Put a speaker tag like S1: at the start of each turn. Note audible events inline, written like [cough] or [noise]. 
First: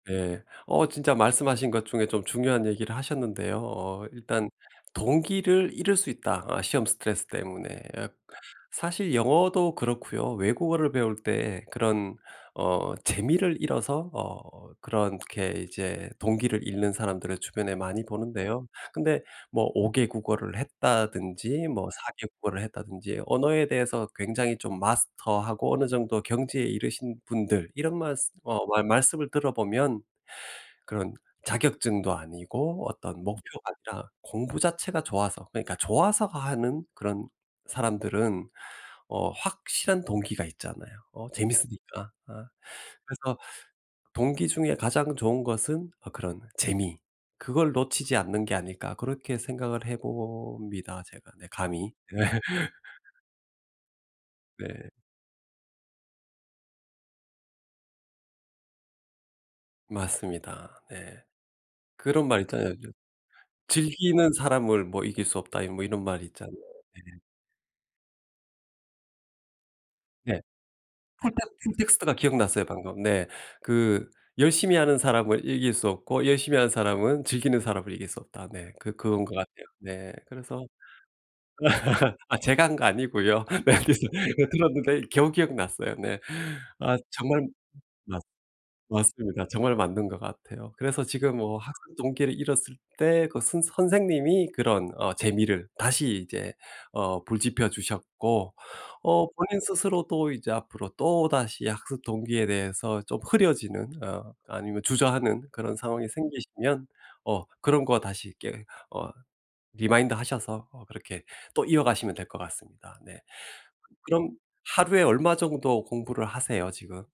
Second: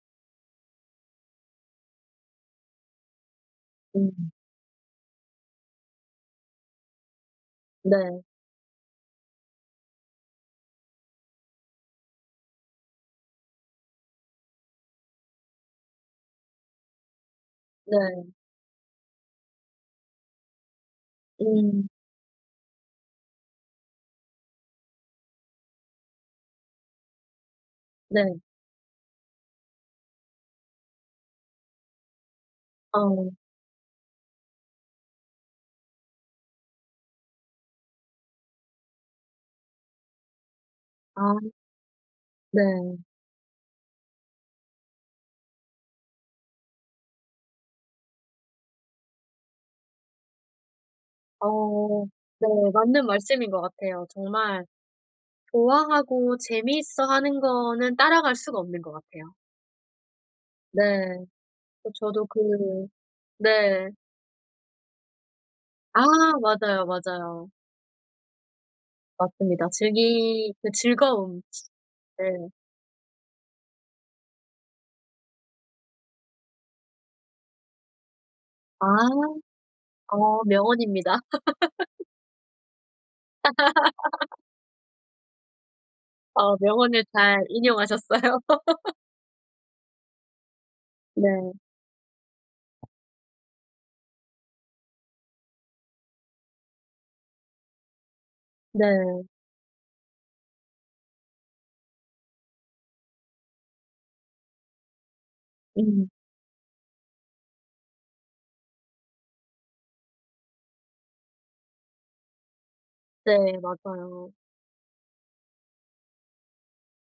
S1: 네. 어 진짜 말씀하신 것 중에 좀 중요한 얘기를 하셨는데요. 어
S2: 음.
S1: 일단 동기를 잃을 수 있다, 어 시험 스트레스 때문에.
S2: 네.
S1: 사실 영어도 그렇고요 외국어를 배울 때 그런 어 재미를 잃어서 어 그렇게 이제 동기를 잃는 사람들을 주변에 많이
S2: 네.
S1: 보는데요. 근데 뭐 5 개 국어를 했다든지 뭐
S2: 음.
S1: 4 개 국어를 했다든지 언어에 대해서 굉장히 좀 마스터하고 어느 정도 경지에 이르신 분들 이런 말쓰
S2: 네.
S1: 어 말 말씀을 들어보면 그런 자격증도 아니고 어떤
S2: 어.
S1: 목표가 아니라 공부 자체가 좋아서 그러니까 좋아서 하는 그런 사람들은 어 확실한 동기가 있잖아요 어
S2: 아
S1: 재밌으니까. 어
S2: 네.
S1: 그래서 동기 중에 가장 좋은 것은 어 그런 재미 그걸 놓치지 않는 게 아닐까 그렇게 생각을 해봅니다, 제가 네 감히.
S2: 어 네 맞는
S1: [laughs]
S2: 말씀인 것 같아요 정말
S1: 네.
S2: 좋아하고 재미있어 하는 거는 따라갈 수가 없는 것 같아요.
S1: 맞습니다 네
S2: 네 어 저도
S1: 그런
S2: 그
S1: 말 있잖아요 저
S2: 네.
S1: 즐기는 사람을 뭐 이길 수 없다 이 뭐
S2: 아
S1: 이런 말이 있잖아요.
S2: 맞아요,
S1: 예.
S2: 맞아요. 맞습니다
S1: 네.
S2: 즐기 그
S1: 컨텍
S2: 즐거움
S1: 컨텍스트가
S2: 네.
S1: 기억났어요 방금. 네. 그 열심히 하는 사람을 이길 수 없고 열심히 하는 사람은 즐기는 사람을 이길 수 없다. 네.
S2: 아
S1: 그 그런 것 같아요. 네.
S2: 어
S1: 그래서
S2: 명언입니다. [laughs]
S1: [laughs] 아 제가 한 거 아니고요. 네 어디서
S2: [laughs]
S1: 어 들었는데 겨우 기억났어요 네
S2: 어.
S1: 아
S2: 명언을 잘
S1: 정말 맞
S2: 인용하셨어요. [laughs]
S1: 맞습니다, 정말 맞는 것 같아요. 그래서 지금
S2: 네.
S1: 뭐 학습동기를 잃었을 때 그 선 선생님이 그런 어 재미를 다시 이제 어 불 지펴 주셨고
S2: 네.
S1: 어 본인 스스로도 이제 앞으로 또 다시 학습동기에 대해서 좀 흐려지는 어 아니면 주저하는 그런 상황이
S2: 음.
S1: 생기시면 어 그런 거 다시 이렇게 어 리마인드하셔서 어 그렇게 또 이어가시면 될 것 같습니다 네.
S2: 네.
S1: 그럼
S2: 맞아요.
S1: 하루에 얼마 정도 공부를 하세요 지금?